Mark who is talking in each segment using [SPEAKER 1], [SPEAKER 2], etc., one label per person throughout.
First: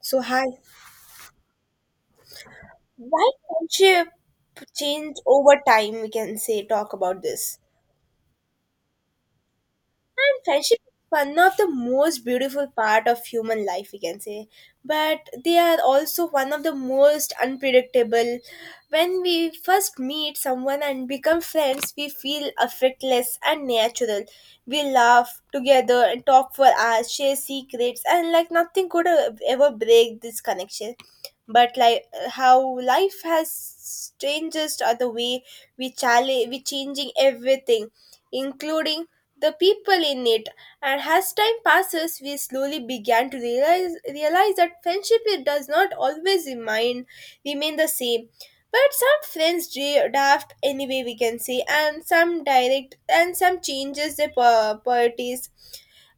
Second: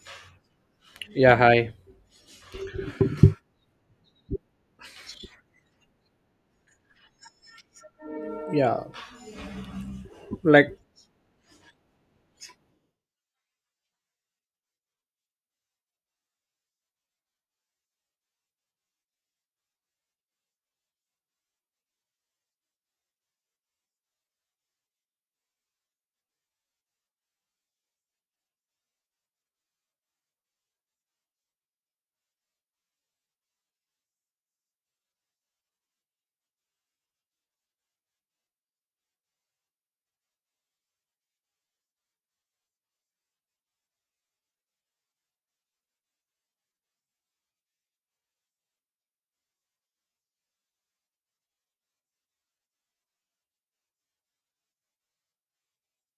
[SPEAKER 1] So hi.
[SPEAKER 2] Yeah, hi.
[SPEAKER 1] Why friendship change over time? We can say talk about this.
[SPEAKER 2] Yeah,
[SPEAKER 1] And
[SPEAKER 2] like
[SPEAKER 1] friendship is one of the most beautiful part of human life, we can say. But they are also one of the most unpredictable. When we first meet someone and become friends, we feel effortless and natural. We laugh together and talk for hours, share secrets, and like nothing could ever break this connection. But like how life has changes are the way we challenge, we changing everything, including the people in it. And as time passes, we slowly began to realize that friendship it does not always remain the same. But some friends draft anyway, we can say, and some direct, and some changes their priorities,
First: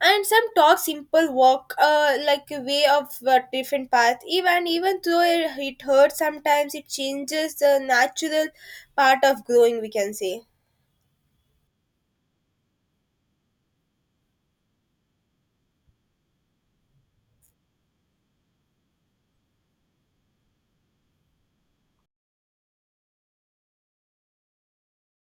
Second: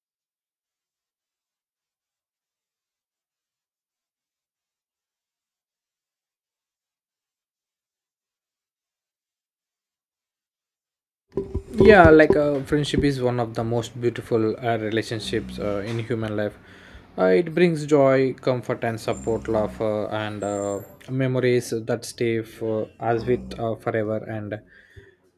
[SPEAKER 1] and some talk simple walk, like a way of a different path. Even though it hurts sometimes, it changes the natural part of growing. We can say
[SPEAKER 2] yeah, like friendship is one of the most beautiful relationships in human life. It brings joy, comfort, and support, love, and memories that stay for us with forever. And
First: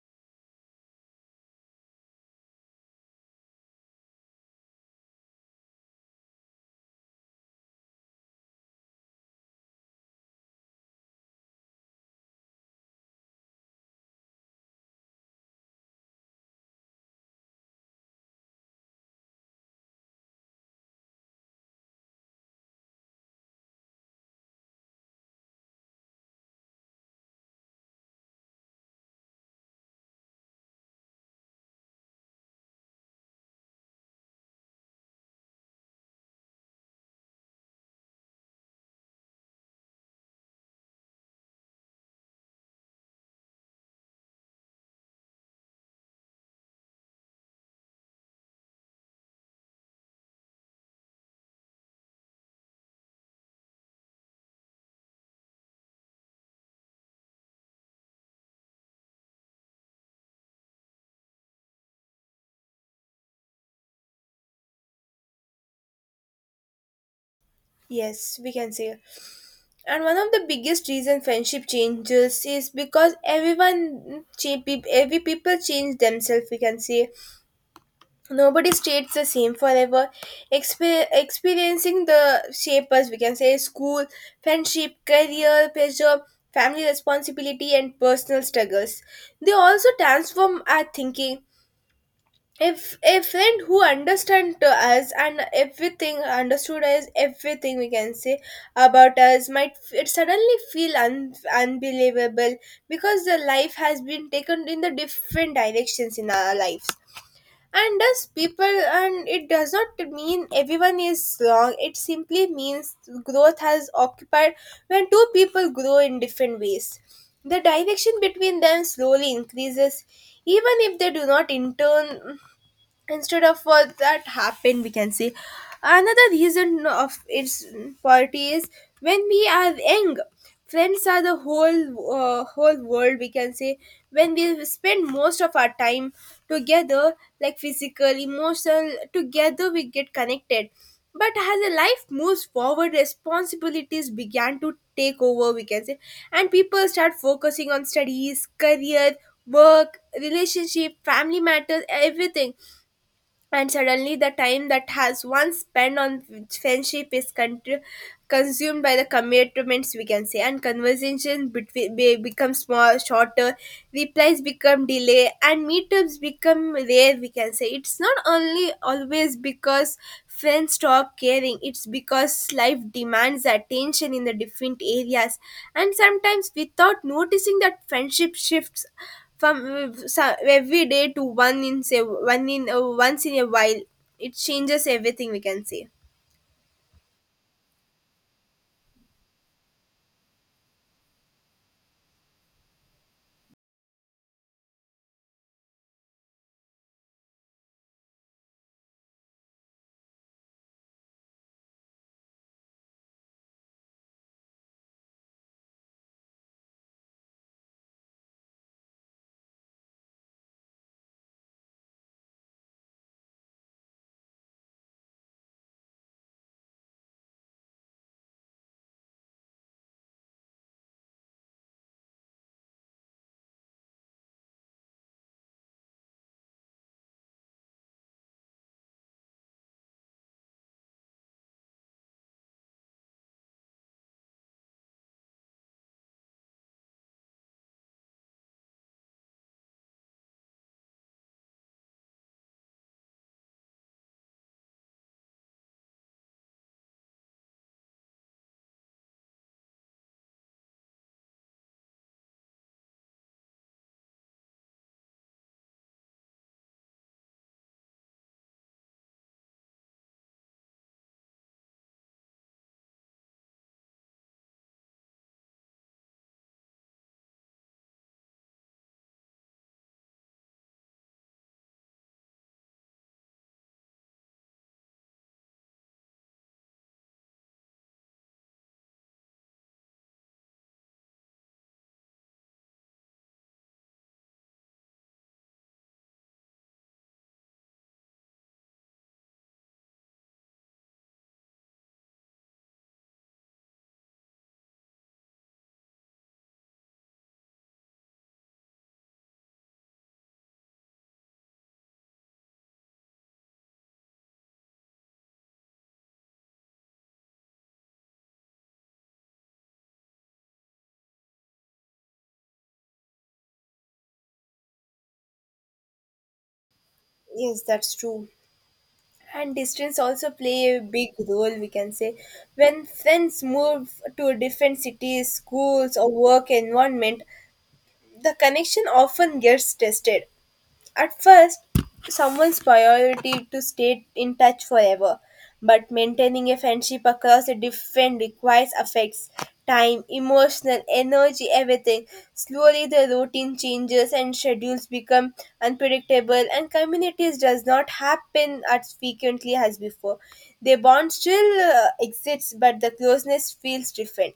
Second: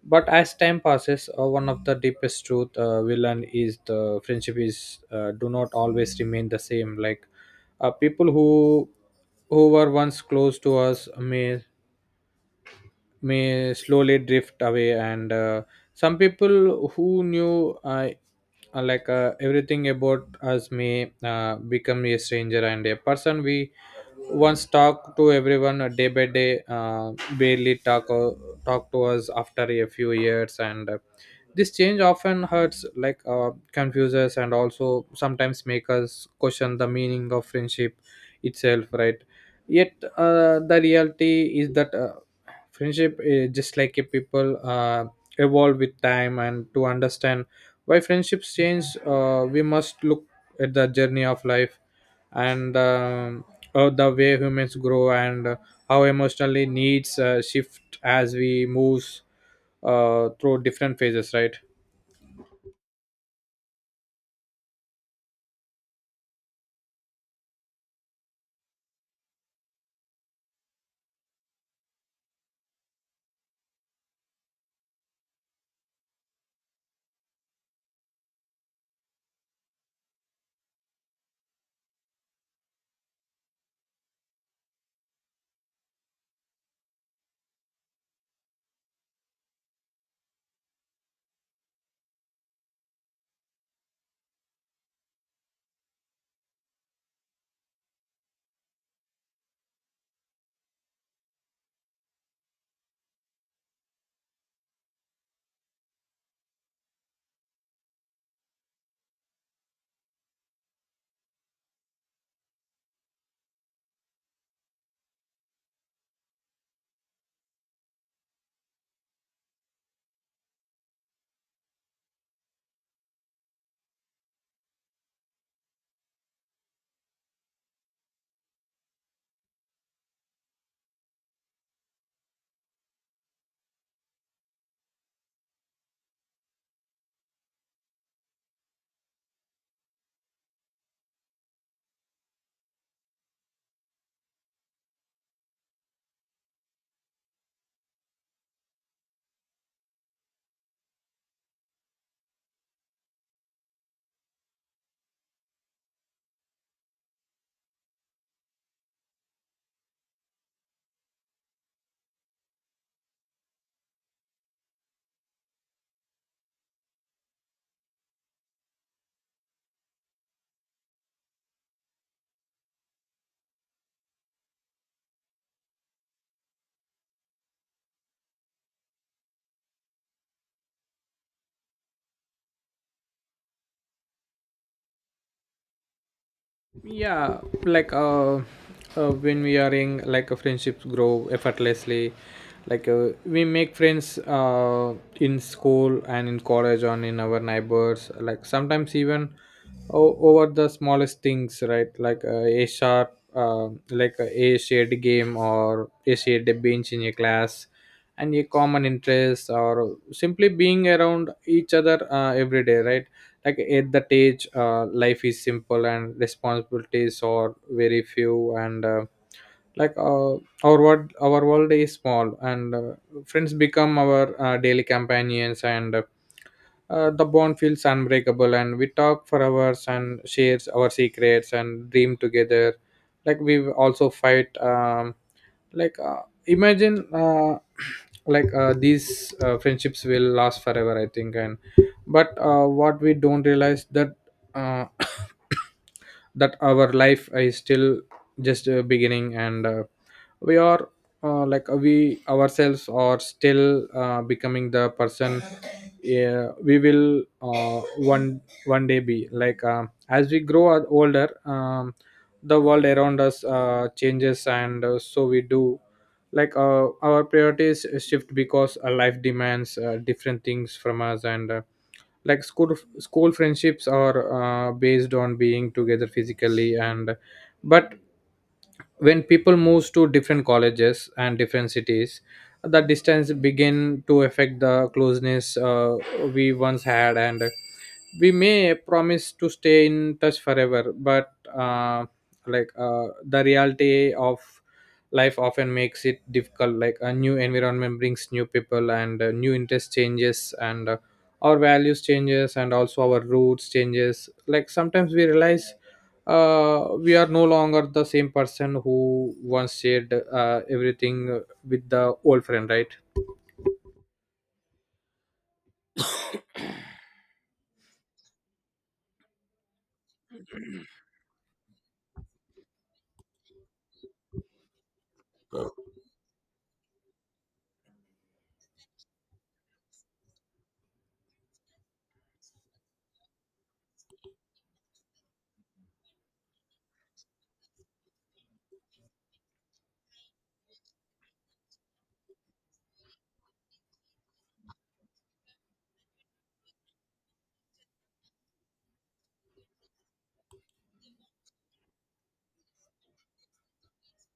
[SPEAKER 2] but as time passes, one of the deepest truth we learn is the friendship is do not always remain the same. Like people who were once close to us may slowly drift away, and some people who knew everything about us may become a stranger, and a person we once talked to everyone day by day barely talk to us after a few years. And this change often hurts, like, confuses, and also sometimes make us question the meaning of friendship itself, right? Yet the reality is that friendship is just like a people evolve with time. And to understand why friendships change, we must look at the journey of life, and the way humans grow, and how emotionally needs shift as we move through different phases, right?
[SPEAKER 1] yes, we can say. And one of the biggest reason friendship changes is because everyone, every people change themselves. We can say nobody stays the same forever. Experiencing the shapers, we can say school, friendship, career, pressure, family responsibility, and personal struggles. They also transform our thinking if a friend who understand to us and everything understood us everything we can say about us might it suddenly feel unbelievable because the life has been taken in the different directions in our lives and does people and it does not mean everyone is wrong it simply means growth has occupied when two people grow in different ways the direction between them slowly increases even if they do not in turn instead of what that happened we can say another reason of its party is when we are young friends are the whole whole world we can say when we spend most of our time together like physical emotional together we get connected but as a life moves forward responsibilities began to take over we can say and people start focusing on studies career work relationship family matters everything and suddenly the time that has once spent on friendship is consumed by the commitments we can say and conversation between becomes more shorter replies become delay and meetups become rare we can say it's not only always because friends stop caring it's because life demands attention in the different areas and sometimes without noticing that friendship shifts from every day to one in say one in once in a while it changes everything we can say.
[SPEAKER 2] Yeah, like when we are in, like, a friendships grow effortlessly. Like we make friends in school and in college and in our neighbors, like sometimes even over the smallest things, right? Like a sharp like a shared game or a shared bench in a class, and a common interest, or simply being around each other every day, right? Like at that age, life is simple and responsibilities are very few, and like uh, our world is small, and friends become our daily companions, and the bond feels unbreakable, and we talk for hours and shares our secrets and dream together. Like we also fight, like imagine these friendships will last forever, I think. And but uh, what we don't realize that uh, that our life is still just beginning, and we are, like we ourselves are still becoming the person we will one day be. Like as we grow older, the world around us changes, and so we do. Like our priorities shift because life demands different things from us, and school friendships are based on being together physically. And but when people moves to different colleges and different cities, the distance begin to affect the closeness we once had, and we may promise to stay in touch forever, but the reality of life often makes it difficult. Like a new environment brings new people, and new interest changes, and our values changes, and also our roots changes. Like sometimes we realize we are no longer the same person who once shared everything with the old friend, right?
[SPEAKER 1] Yes, that's true. And distance also play a big role we can say when friends move to different cities schools or work environment the connection often gets tested. At first, someone's priority to stay in touch forever, but maintaining a friendship across a different requires affects time, emotional energy, everything. Slowly, the routine changes and schedules become unpredictable, and communities does not happen as frequently as before. The bond still exists, but the closeness feels different.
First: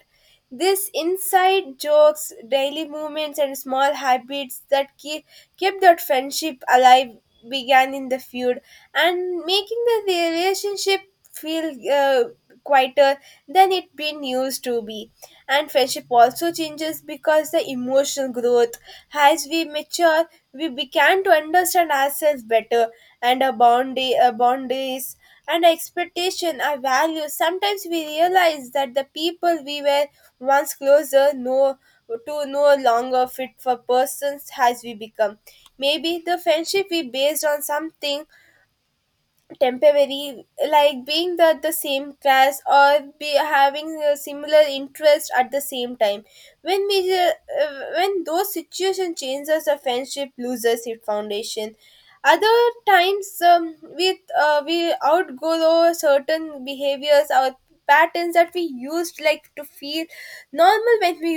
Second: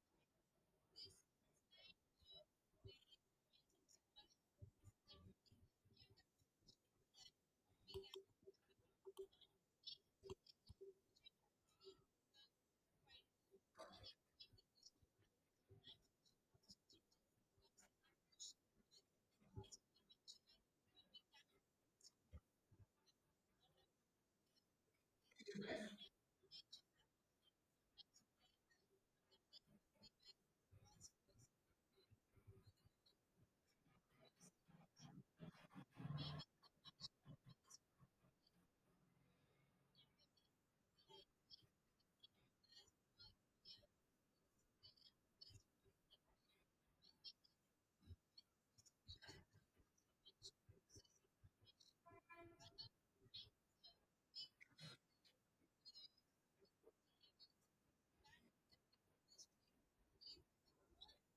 [SPEAKER 1] This inside jokes, daily movements, and small habits that keep, kept that friendship alive began in the feud and making the relationship feel quieter than it been used to be and friendship also changes because the emotional growth as we mature we began to understand ourselves better and our boundary, our boundaries and expectation our values sometimes we realize that the people we were once closer, no to no longer fit for persons as we become. Maybe the friendship we based on something temporary, like being the same class or be having a similar interest at the same time. When we when those situations changes, the friendship loses its foundation other times we outgrow certain behaviors or patterns that we used like to feel normal when we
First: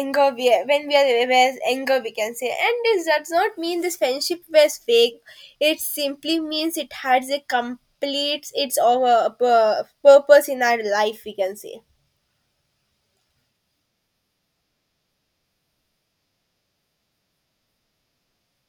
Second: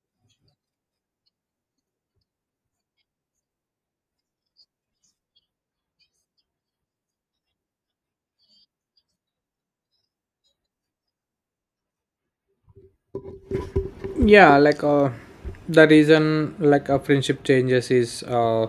[SPEAKER 1] anger we when we are aware of anger we can say and this does not mean this friendship was fake it simply means it has a complete its over purpose in our life we can say
[SPEAKER 2] Yeah. The reason, like, a friendship changes is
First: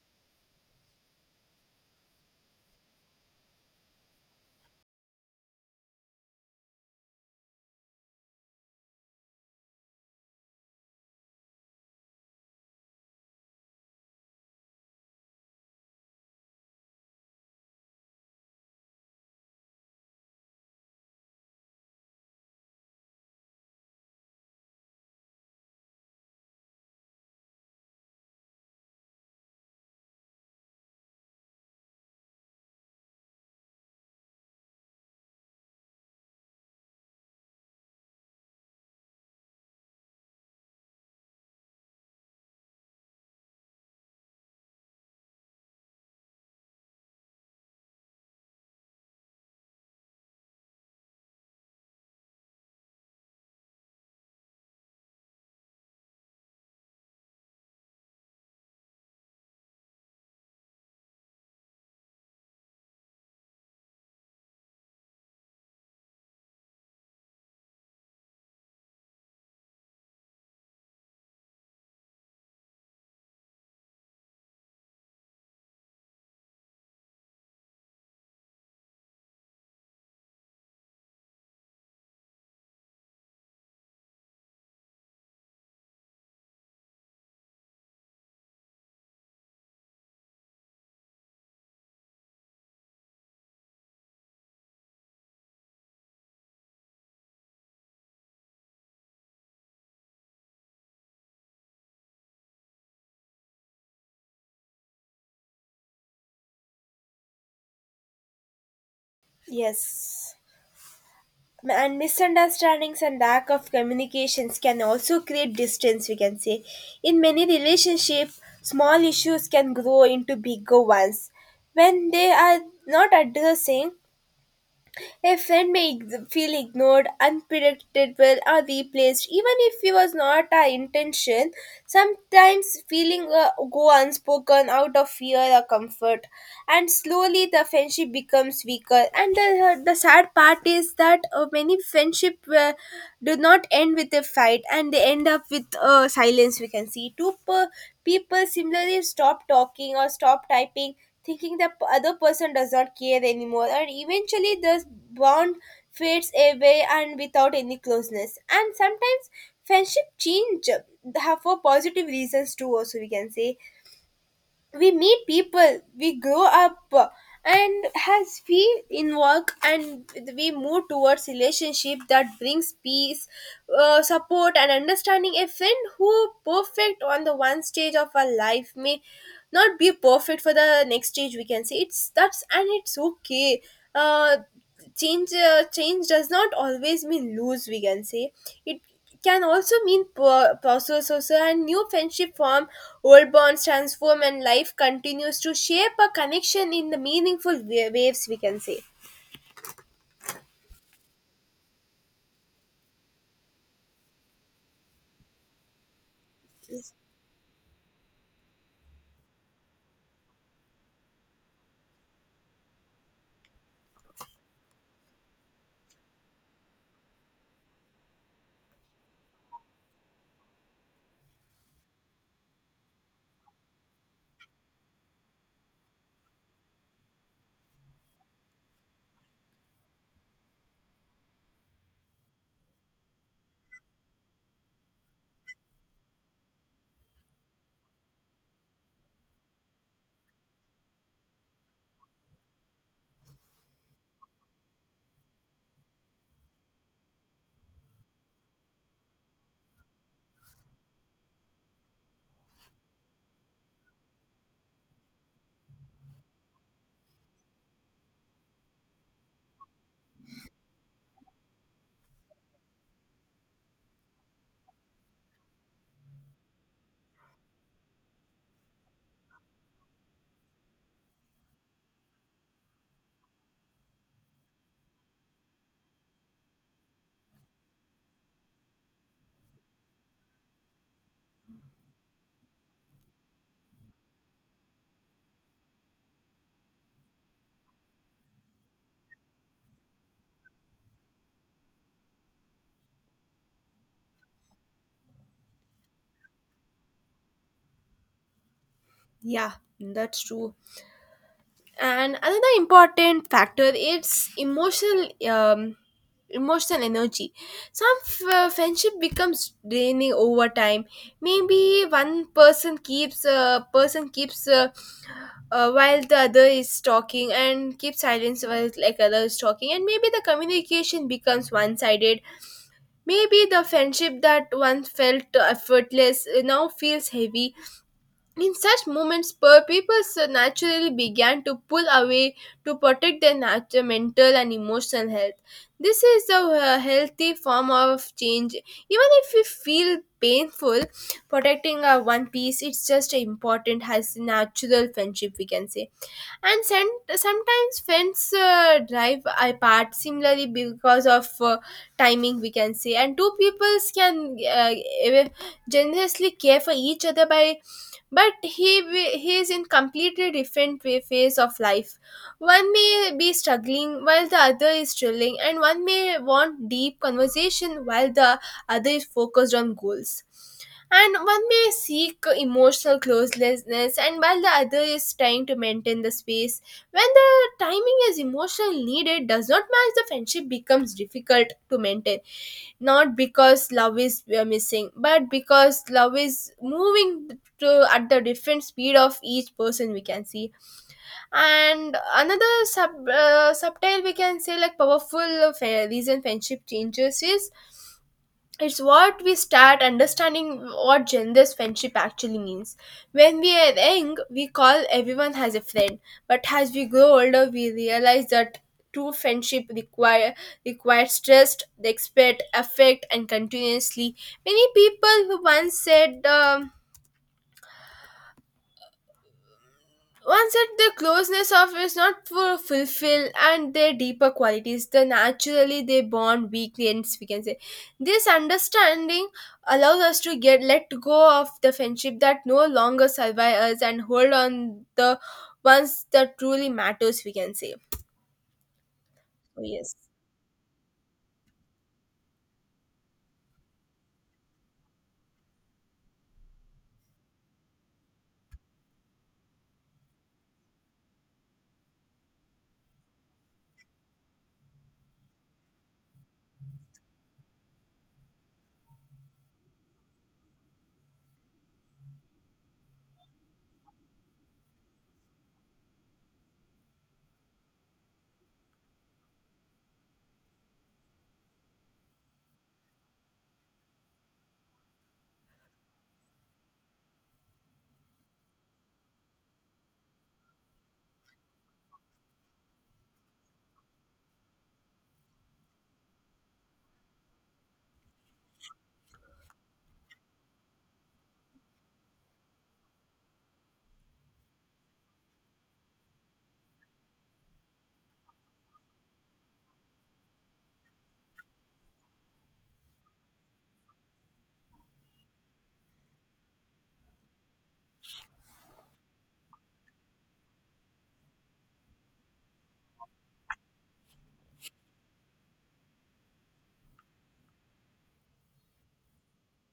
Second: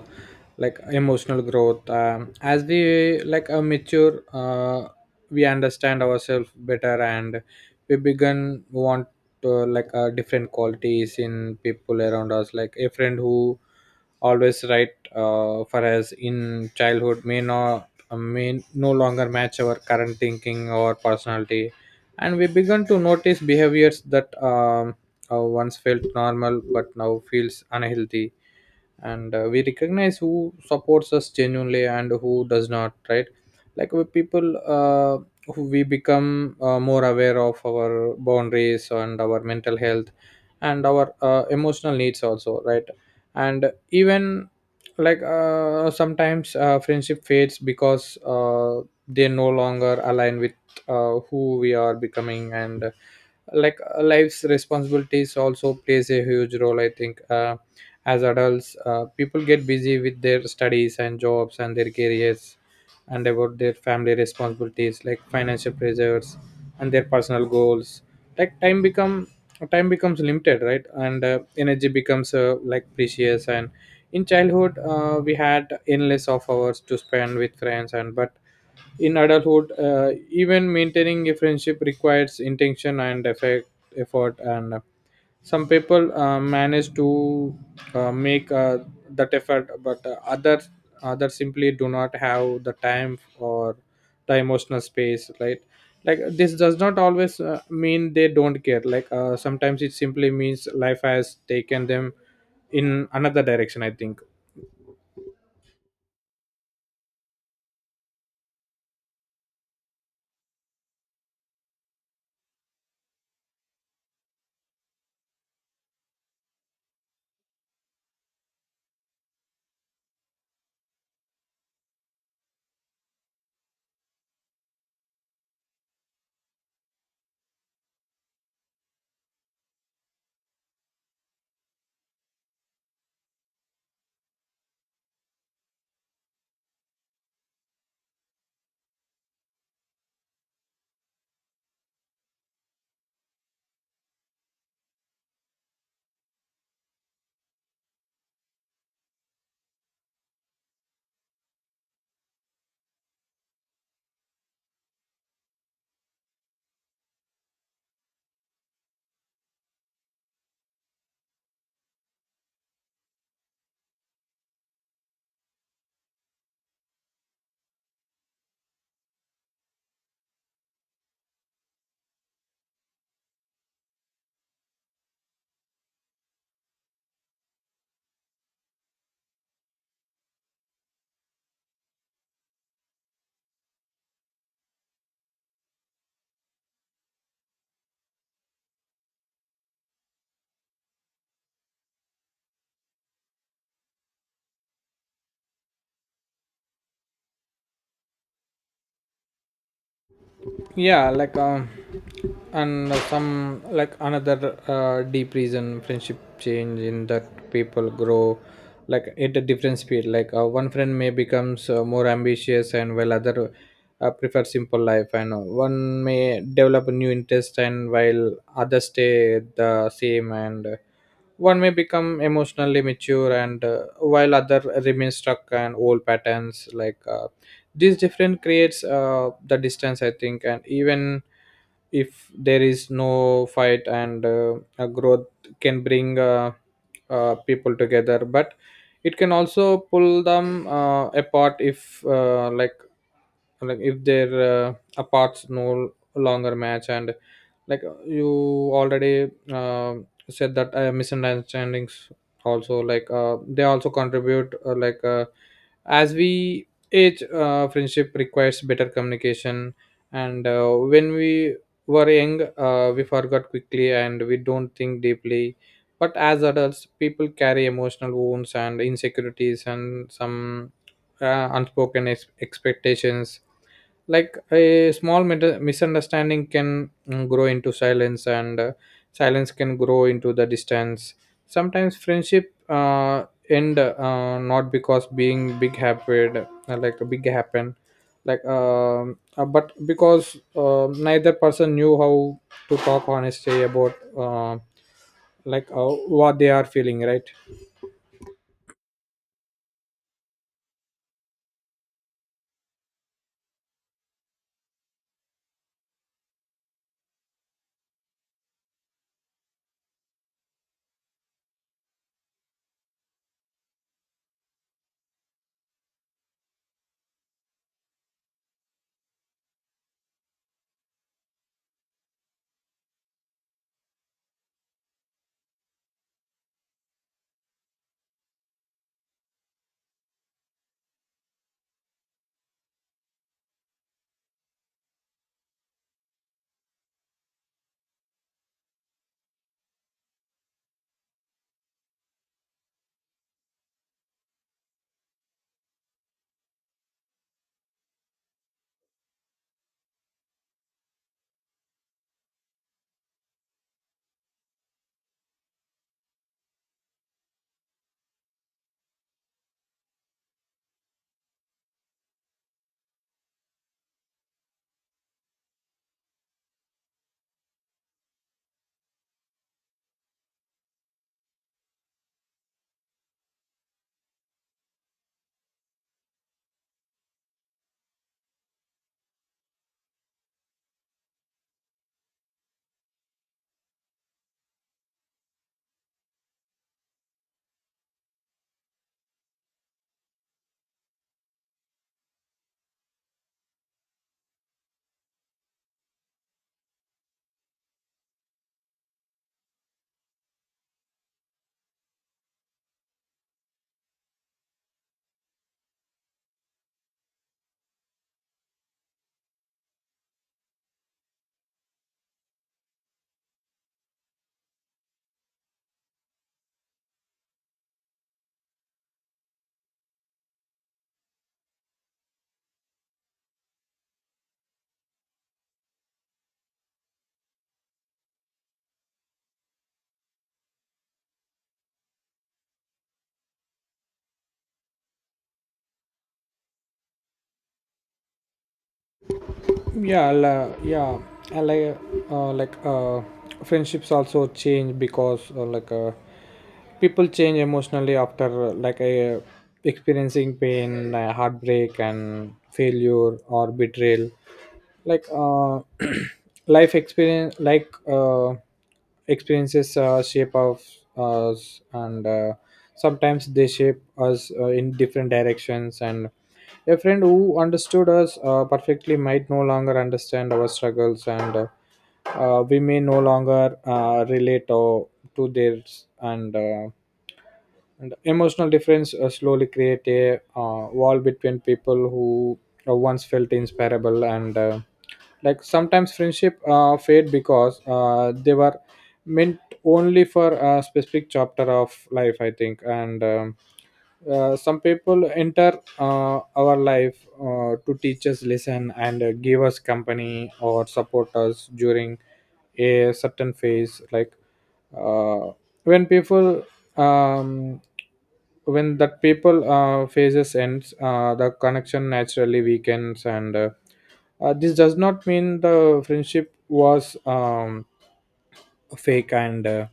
[SPEAKER 2] like emotional growth. As we, like, mature, we understand ourselves better, and we begin want to, like, different qualities in people around us. Like a friend who always right for us in childhood may not, may no longer match our current thinking or personality, and we begin to notice behaviors that once felt normal but now feels unhealthy, and we recognize who supports us genuinely and who does not, right? Like with people who we become more aware of our boundaries and our mental health and our emotional needs also, right? And even, like, sometimes friendship fades because they no longer align with who we are becoming. And, like, life's responsibilities also plays a huge role, I think. As adults, people get busy with their studies and jobs and their careers, and about their family responsibilities, like financial pressures and their personal goals. Like time becomes limited, right? And energy becomes, like, precious. And in childhood, we had endless of hours to spend with friends. And but in adulthood, even maintaining a friendship requires intention and effort, and some people manage to make that effort, but others simply do not have the time or the emotional space. Right? Like this does not always mean they don't care. Like sometimes it simply means life has taken them in another direction, I think.
[SPEAKER 1] yes and misunderstandings and lack of communications can also create distance we can say in many relationships small issues can grow into bigger ones when they are not addressing a friend may feel ignored, unpredictable, or replaced, even if it was not our intention. Sometimes feeling go unspoken out of fear or comfort, and slowly the friendship becomes weaker. And the sad part is that many friendship do not end with a fight, and they end up with silence. We can see two people similarly stop talking or stop typing thinking the other person does not care anymore and eventually the bond fades away and without any closeness and sometimes friendship change have for positive reasons too also we can say we meet people we grow up and as we in work and we move towards relationship that brings peace support and understanding a friend who perfect on the one stage of our life may not be perfect for the next stage we can say it's that's and it's okay uh change change does not always mean lose we can say it can also mean process also and new friendship form old bonds transform and life continues to shape a connection in the meaningful waves we can say.
[SPEAKER 2] Yeah. And some, like, another deep reason friendship change in that people grow, like, at a different speed. Like one friend may becomes more ambitious, and while other prefer simple life, and one may develop a new interest, and while others stay the same, and one may become emotionally mature, and while other remain stuck and old patterns. Like this difference creates the distance, I think. And even if there is no fight, and a growth can bring people together, but it can also pull them apart, if, if their apart no longer match. And, like, you already said that misunderstandings also, like, they also contribute, as we age, friendship requires better communication. And when we were young, we forgot quickly and we don't think deeply, but as adults, people carry emotional wounds and insecurities, and some unspoken expectations. Like a small misunderstanding can grow into silence, and silence can grow into the distance. Sometimes friendship end, not because being big happened, like a big happen like but because neither person knew how to talk honestly about, what they are feeling, right?
[SPEAKER 1] Yeah, that's true. And another important factor is emotional emotional energy some friendship becomes draining over time maybe one person keeps while the other is talking and keeps silence while like other is talking and maybe the communication becomes one-sided maybe the friendship that once felt effortless now feels heavy in such moments, per people so naturally began to pull away to protect their mental and emotional health. This is a healthy form of change. Even if we feel painful, protecting our one piece, it's just important as natural friendship, we can say. And sometimes friends drive apart similarly because of timing, we can say. And two peoples can generously care for each other by but he is in completely different way, phase of life one may be struggling while the other is chilling and one may want deep conversation while the other is focused on goals and one may seek emotional closeness and while the other is trying to maintain the space when the timing is emotional needed does not match the friendship becomes difficult to maintain not because love is we are missing but because love is moving to at the different speed of each person we can see and another sub subtle we can say like powerful of, reason friendship changes is it's what we start understanding what gender's friendship actually means. When we are young, we call everyone has a friend, but as we grow older, we realize that true friendship requires trust, respect, affect, and continuously. Many people who once said. Once said the closeness of is not for fulfill and their deeper qualities, the naturally they bond weekends, we can say. This understanding allows us to get let go of the friendship that no longer survive us and hold on the ones that truly matters, we can say. Oh, yes.
[SPEAKER 2] Yeah I'll, yeah I like Friendships also change because, people change emotionally after, like, a experiencing pain, heartbreak, and failure or betrayal. Like life experience like experiences shape of us, and sometimes they shape us in different directions. And a friend who understood us perfectly might no longer understand our struggles, and we may no longer relate or to theirs. And emotional difference slowly create a wall between people who once felt inseparable. And like sometimes friendship fade because they were meant only for a specific chapter of life, I think. And some people enter our life to teach us lesson, and give us company or support us during a certain phase. Like uh, when people um, when that people phases ends, the connection naturally weakens, and this does not mean the friendship was fake, and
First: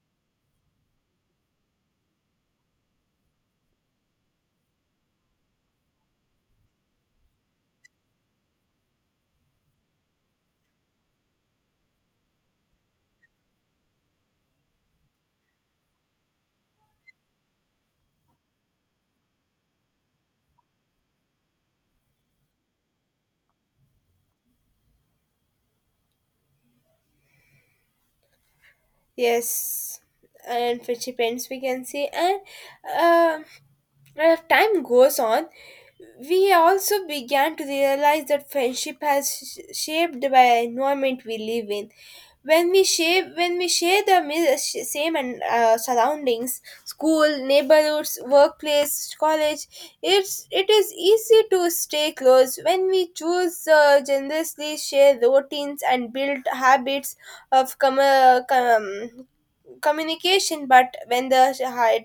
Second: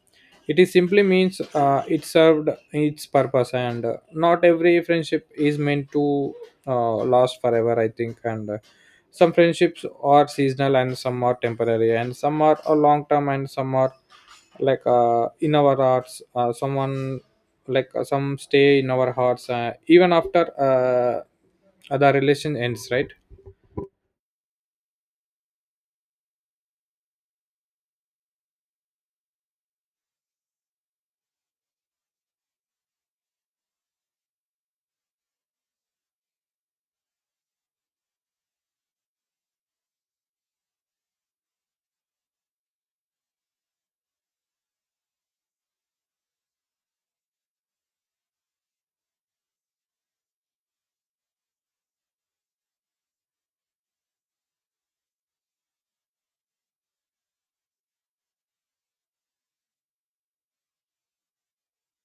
[SPEAKER 2] it is simply means it served its purpose, and not every friendship is meant to last forever, I think. And some friendships are seasonal, and some are temporary, and some are a long term, and some are like in our hearts someone like some stay in our hearts even after the relation ends, right?
[SPEAKER 1] Yes, and friendship ends, we can say, and um as time goes on, we also began to realize that friendship has shaped by environment we live in. When we shape, when we share the same and surroundings, school, neighborhoods, workplace, college, it is easy to stay close. When we choose generously, share routines and build habits of communication but when the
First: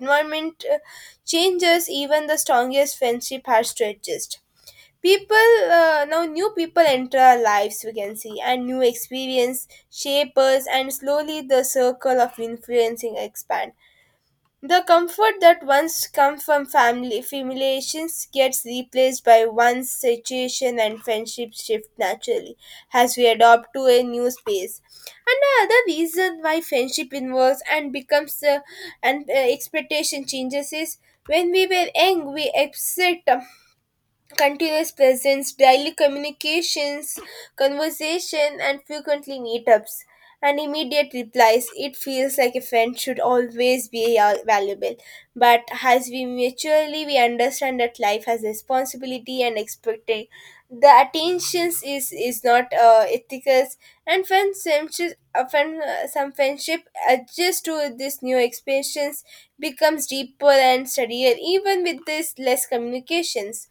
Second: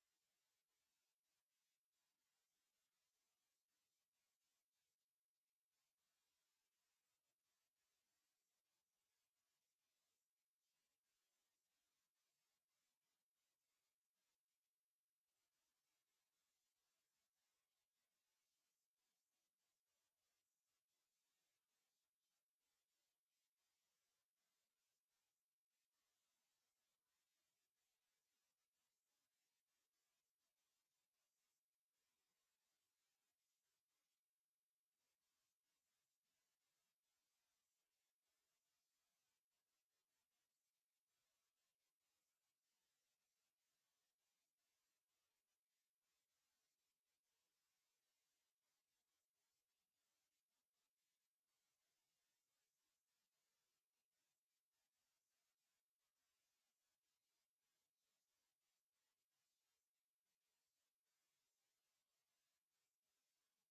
[SPEAKER 1] environment changes even the strongest friendship has to adjust people now new people enter our lives we can see and new experience shape us and slowly the circle of influencing expand the comfort that once come from family familiations gets replaced by one's situation and friendships shift naturally as we adopt to a new space. And another reason why friendship involves and becomes and expectation changes is when we were young we accept continuous presence, daily communications, conversation, and frequently meetups. And immediate replies. It feels like a friend should always be valuable. But as we maturely we understand that life has responsibility and expectation. The attentions is not ethical, and friends often some friendship adjust to this new expansions becomes deeper and steadier even with this less communications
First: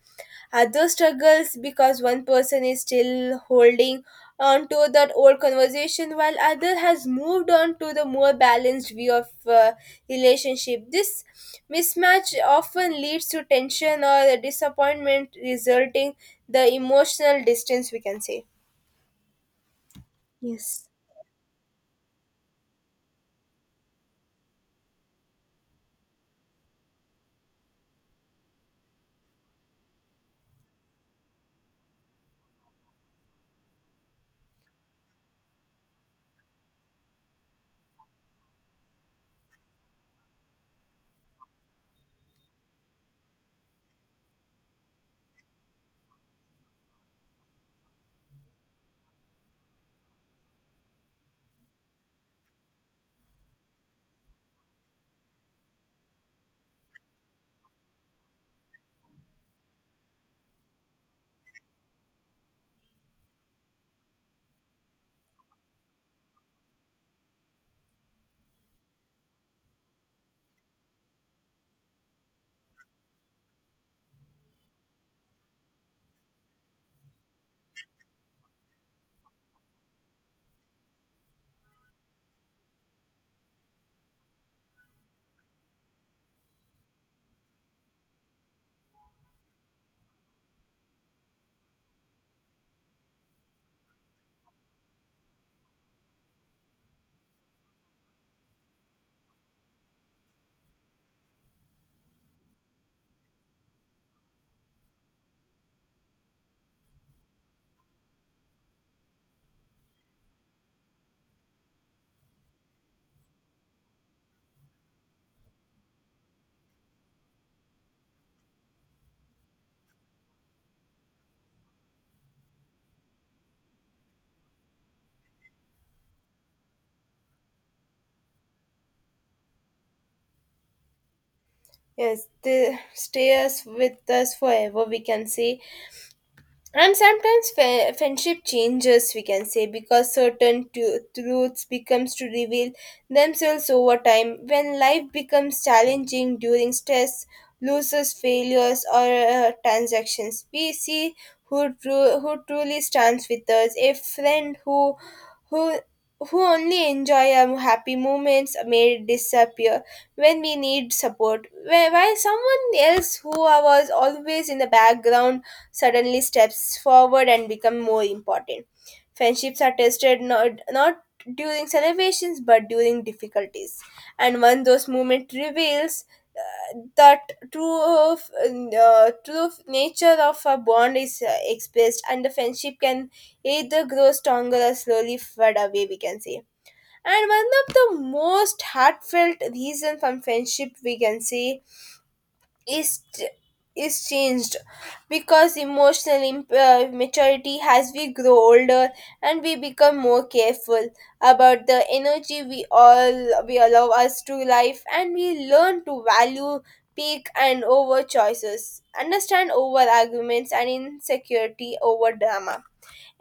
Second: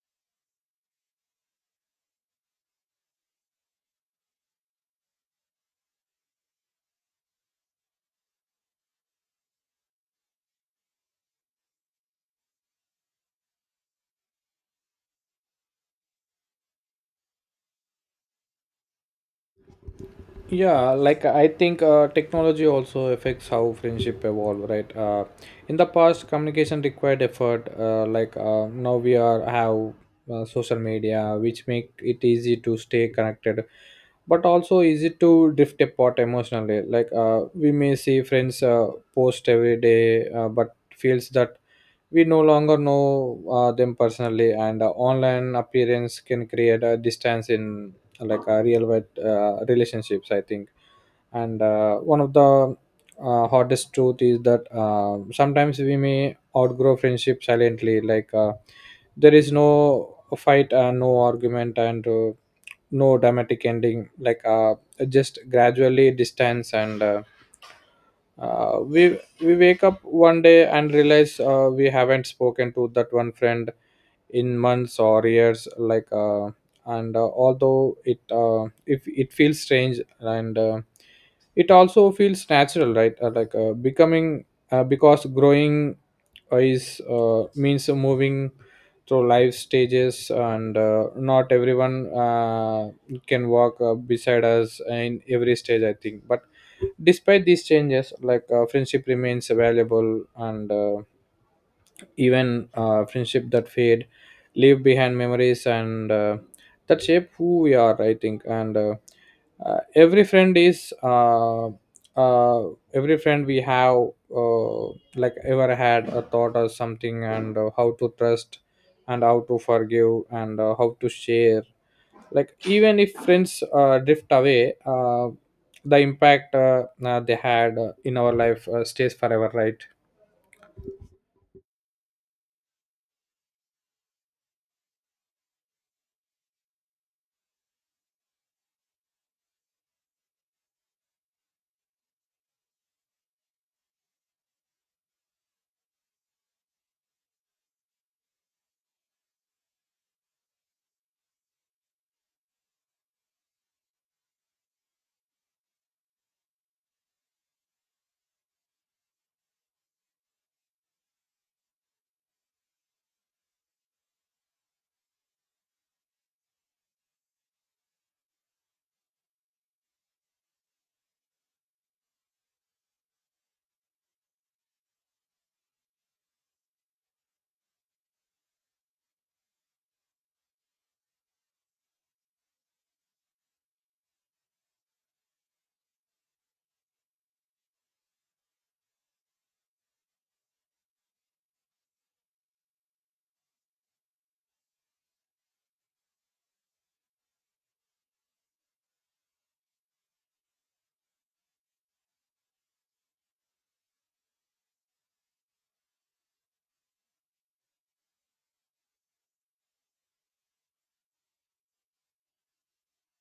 [SPEAKER 1] other struggles because one person is still holding on to that old conversation while other has moved on to the more balanced view of relationship? This mismatch often leads to tension or a disappointment, resulting the emotional distance. We can say yes.
[SPEAKER 2] Yeah like i think uh, Technology also affects how friendship evolve, right? In the past, communication required effort. Now we are have social media, which make it easy to stay connected, but also easy to drift apart emotionally. Like we may see friends post every day, but feels that we no longer know them personally, and online appearance can create a distance in, like, real world relationships, I think. And one of the hardest truth is that sometimes we may outgrow friendship silently. Like there is no fight and no argument, and no dramatic ending, like just gradually distance. And we wake up one day and realize we haven't spoken to that one friend in months or years, like. Uh, and although it, if it feels strange, and it also feels natural, right? Like becoming Because growing is, means moving through life stages, and not everyone can walk beside us in every stage, I think. But despite these changes, like, friendship remains valuable, and even friendship that fade leave behind memories, and that shape who we are, I think. And uh, every friend is uh, uh, every friend we have uh, like ever had a thought or something, and how to trust, and how to forgive, and how to share. Like, even if friends drift away, the impact they had in our life stays forever, right?
[SPEAKER 1] Yes, they stay us with us forever. We can say. And sometimes friendship changes, we can say, because certain truths becomes to reveal themselves over time. When life becomes challenging during stress, losses, failures, or transactions, we see who truly stands with us. A friend who who who only enjoy our happy moments may disappear when we need support. While someone else who was always in the background suddenly steps forward and become more important. Friendships are tested not during celebrations but during difficulties. And when those moments reveals that true of nature of a bond is expressed, and the friendship can either grow stronger or slowly fade away, we can say. And one of the most heartfelt reason from friendship, we can say, is changed because emotional maturity as we grow older and we become more careful about the energy we all we allow us to life, and we learn to value pick and over choices, understand over arguments, and insecurity over drama.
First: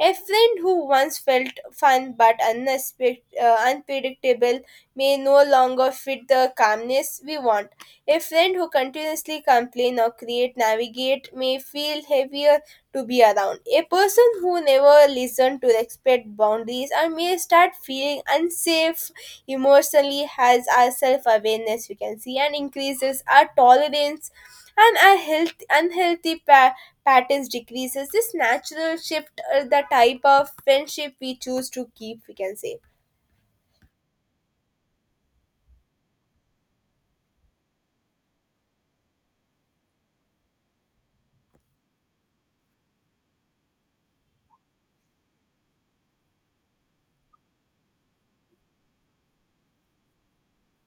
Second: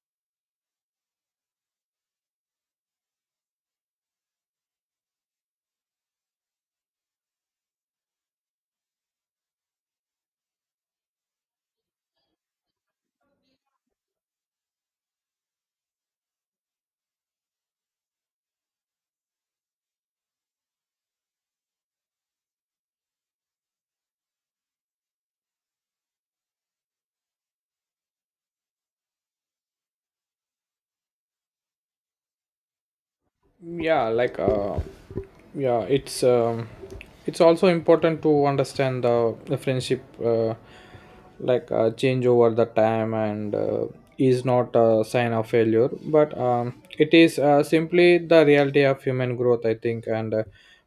[SPEAKER 1] A friend who once felt fun but unpredictable may no longer fit the calmness we want. A friend who continuously complains or create navigate may feel heavier to be around. A person who never listens to respect boundaries and may start feeling unsafe emotionally has our self-awareness, we can see, and increases our tolerance and our health patterns decreases this natural shift, the type of friendship we choose to keep, we can say.
[SPEAKER 2] Yeah, yeah, it's also important to understand the friendship change over the time, and is not a sign of failure, but it is simply the reality of human growth, I think. And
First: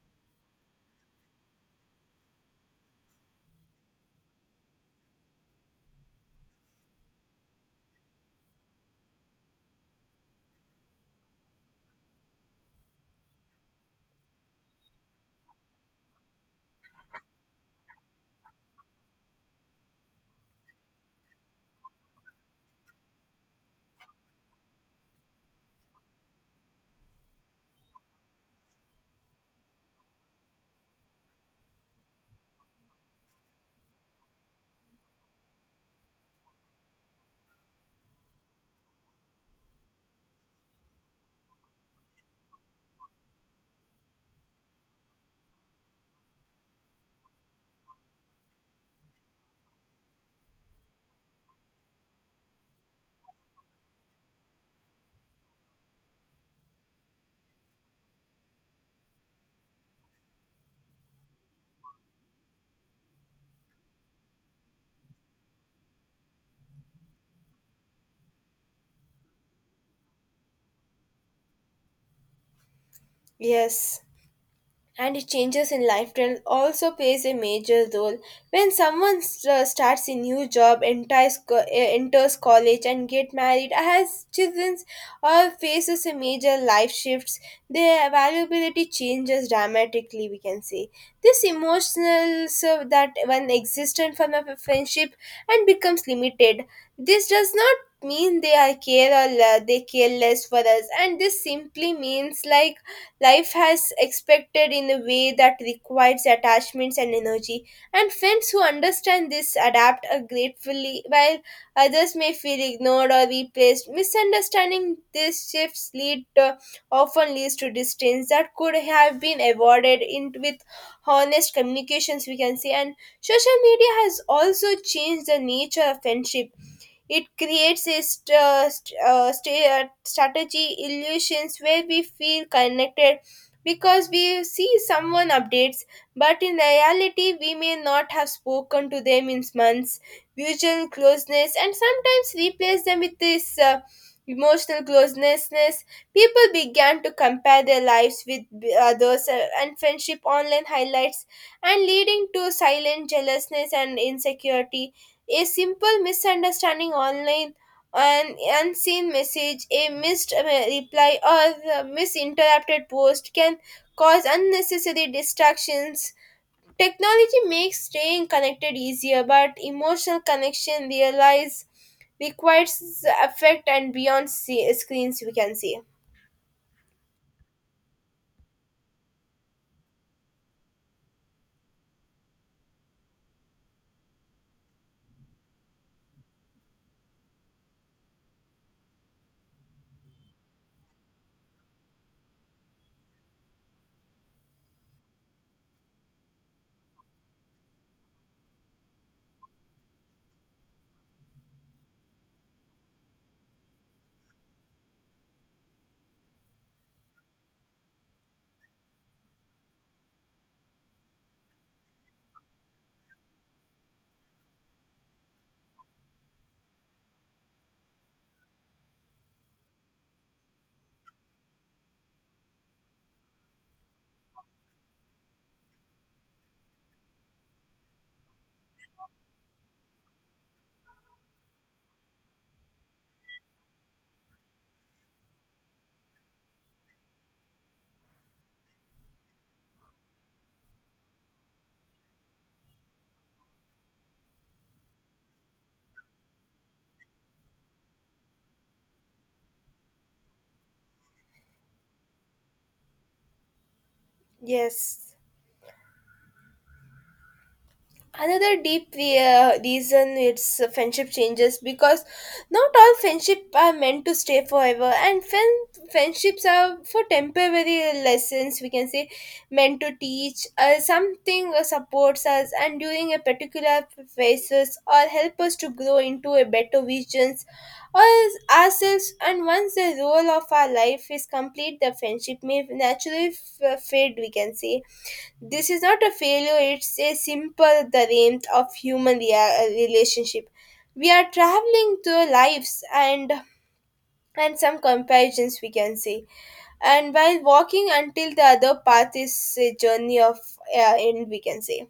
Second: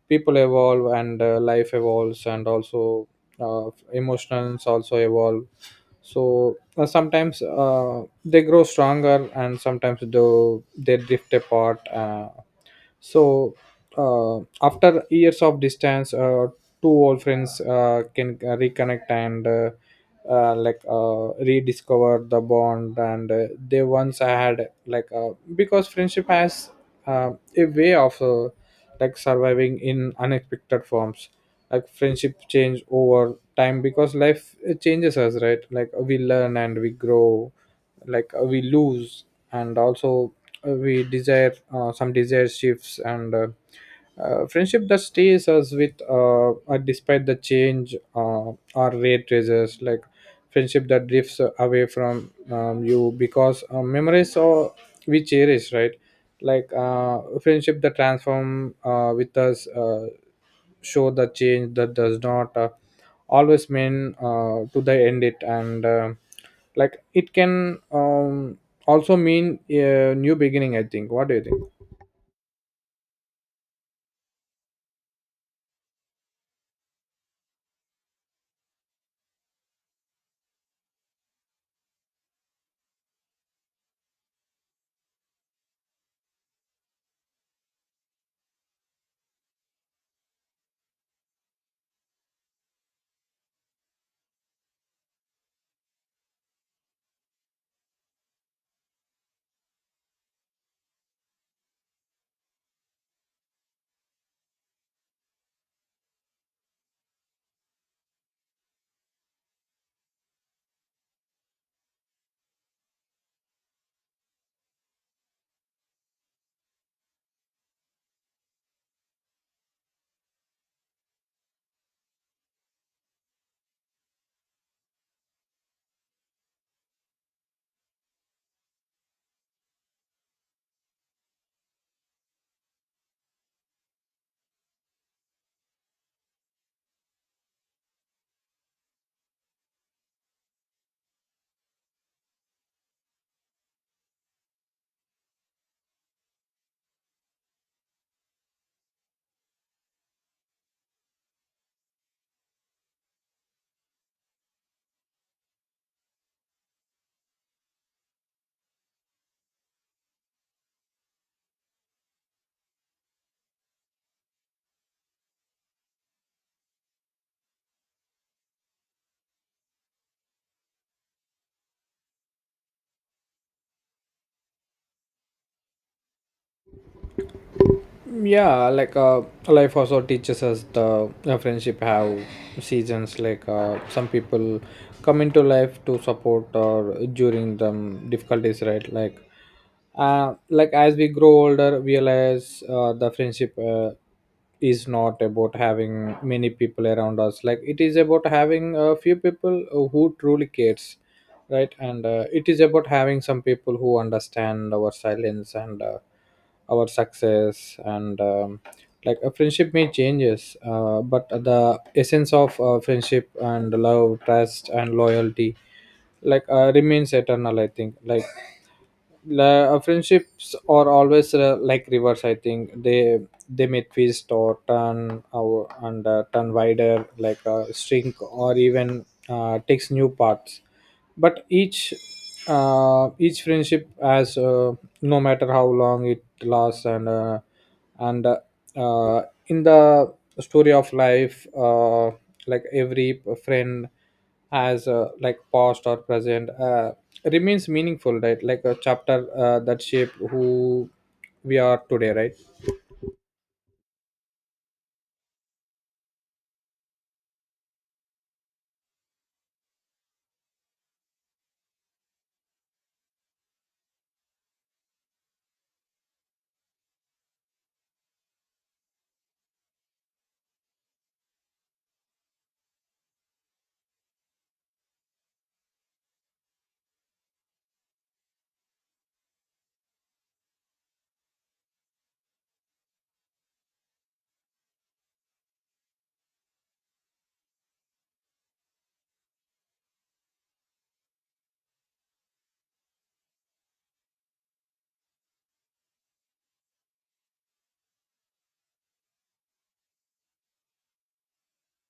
[SPEAKER 2] people evolve, and life evolves, and also emotions also evolve. So sometimes they grow stronger, and sometimes though they drift apart. So uh, After years of distance, two old friends can reconnect and rediscover the bond and they once had. Because friendship has uh, a way of like surviving in unexpected forms. Like, friendship change over time because life changes us, right? Like, we learn and we grow, we lose, and also we desire. Some desire shifts, and friendship that stays us with despite the change, or rate raises. Like, friendship that drifts away from you because memories are we cherish, right? Friendship that transform with us show the change that does not always mean to the end it, and like it can also mean a new beginning, I think. What do you think?
[SPEAKER 1] Yes, and it changes in lifestyle also plays a major role when someone starts a new job, enters, enters college, and get married, has children, or faces a major life shifts, their availability changes dramatically, we can say. This emotional so that one existent from a friendship and becomes limited. This does not mean they are care or they care less for us, and this simply means like life has expected in a way that requires attachments and energy, and friends who understand this adapt gratefully, while others may feel ignored or replaced. Misunderstanding these shifts lead often leads to distance that could have been avoided in with honest communications, we can say. And social media has also changed the nature of friendship. It creates a strategy illusions where we feel connected because we see someone updates, but in reality, we may not have spoken to them in months. Visual closeness and sometimes replace them with this emotional closeness. People began to compare their lives with others, and friendship online highlights and leading to silent jealousness and insecurity. A simple misunderstanding online, an unseen message, a missed reply, or a misinterpreted post can cause unnecessary distractions. Technology makes staying connected easier, but emotional connection realize requires affect and beyond screens, we can say.
[SPEAKER 2] Yeah, life also teaches us the friendship have seasons. Some people come into life to support or during the difficulties, right? Like as we grow older we realize the friendship is not about having many people around us. Like, it is about having a few people who truly cares, right? And it is about having some people who understand our silence, and our success, and like a friendship may changes, but the essence of friendship and love, trust and loyalty, remains eternal, I think. Friendships are always like rivers. I think they may twist or turn, or and turn wider, shrink, or even takes new paths. But each each friendship has, no matter how long it lasts, and uh, in the story of life, like every friend, as like past or present, remains meaningful, right? Like a chapter that shape who we are today, right?
[SPEAKER 1] Yes. Another deep reason it's, friendship changes because not all friendship are meant to stay forever, and friendships are for temporary lessons, we can say, meant to teach something, supports us and during a particular phases, or help us to grow into a better visions or as ourselves. And once the role of our life is complete, the friendship may naturally fade, we can say. This is not a failure, it's a simple the realm of human relationship. We are traveling through lives, and some comparisons, we can say, and while walking until the other path is a journey of end, we can say.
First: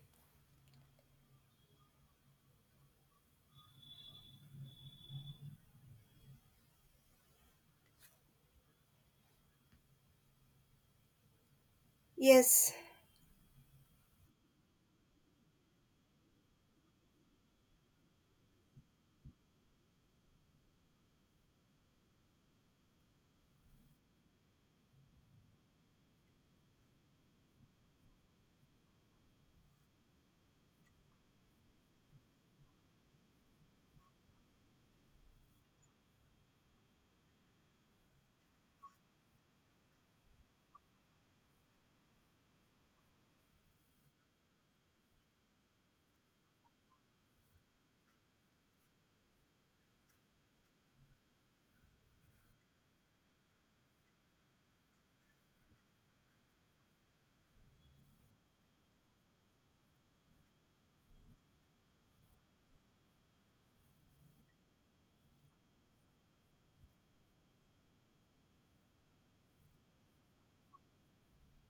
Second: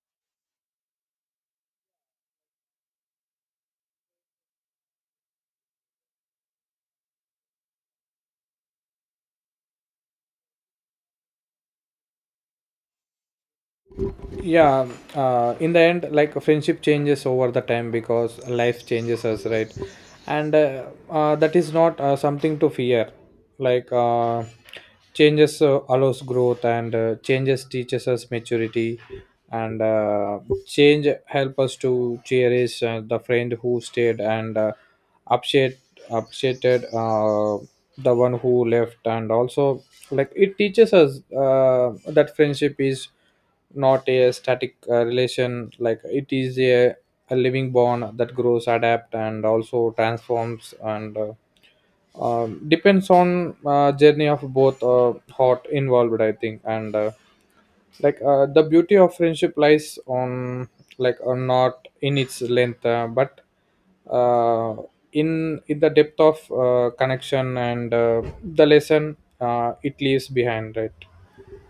[SPEAKER 1] Yes.
[SPEAKER 2] Yeah. In the end, like, friendship changes over the time because life changes us, right? and That is not something to fear. like uh, Changes allows growth, and changes teaches us maturity, and change help us to cherish the friend who stayed, and appreciate appreciated the one who left. And also, like, it teaches us that friendship is not a static relation. Like, it is a living bond that grows, adapt, and also transforms, and depends on journey of both hot involved, I think. And the beauty of friendship lies on, not in its length, but uh, in the depth of connection, and the lesson it leaves behind, right?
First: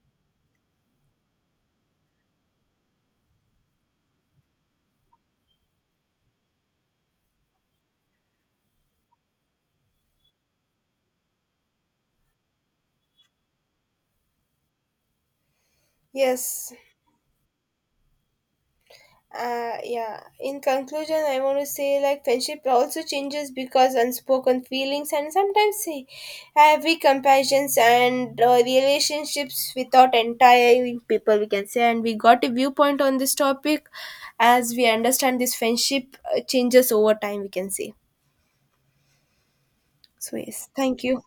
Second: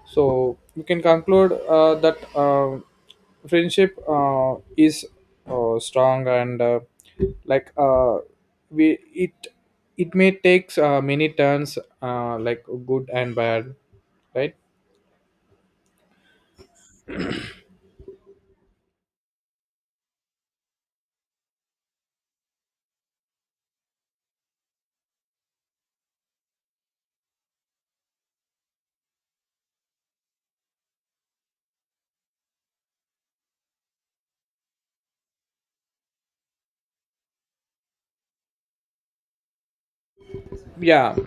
[SPEAKER 2] So we can conclude that friendship is strong, and like uh, we it may takes many turns, like good and bad, right?
[SPEAKER 1] Yes, yeah, in conclusion I want to say like friendship also changes because unspoken feelings and sometimes say heavy comparisons and, relationships without entire people, we can say, and we got a viewpoint on this topic as we understand this friendship changes over time, we can say. So yes, thank
[SPEAKER 2] Yeah.
[SPEAKER 1] you.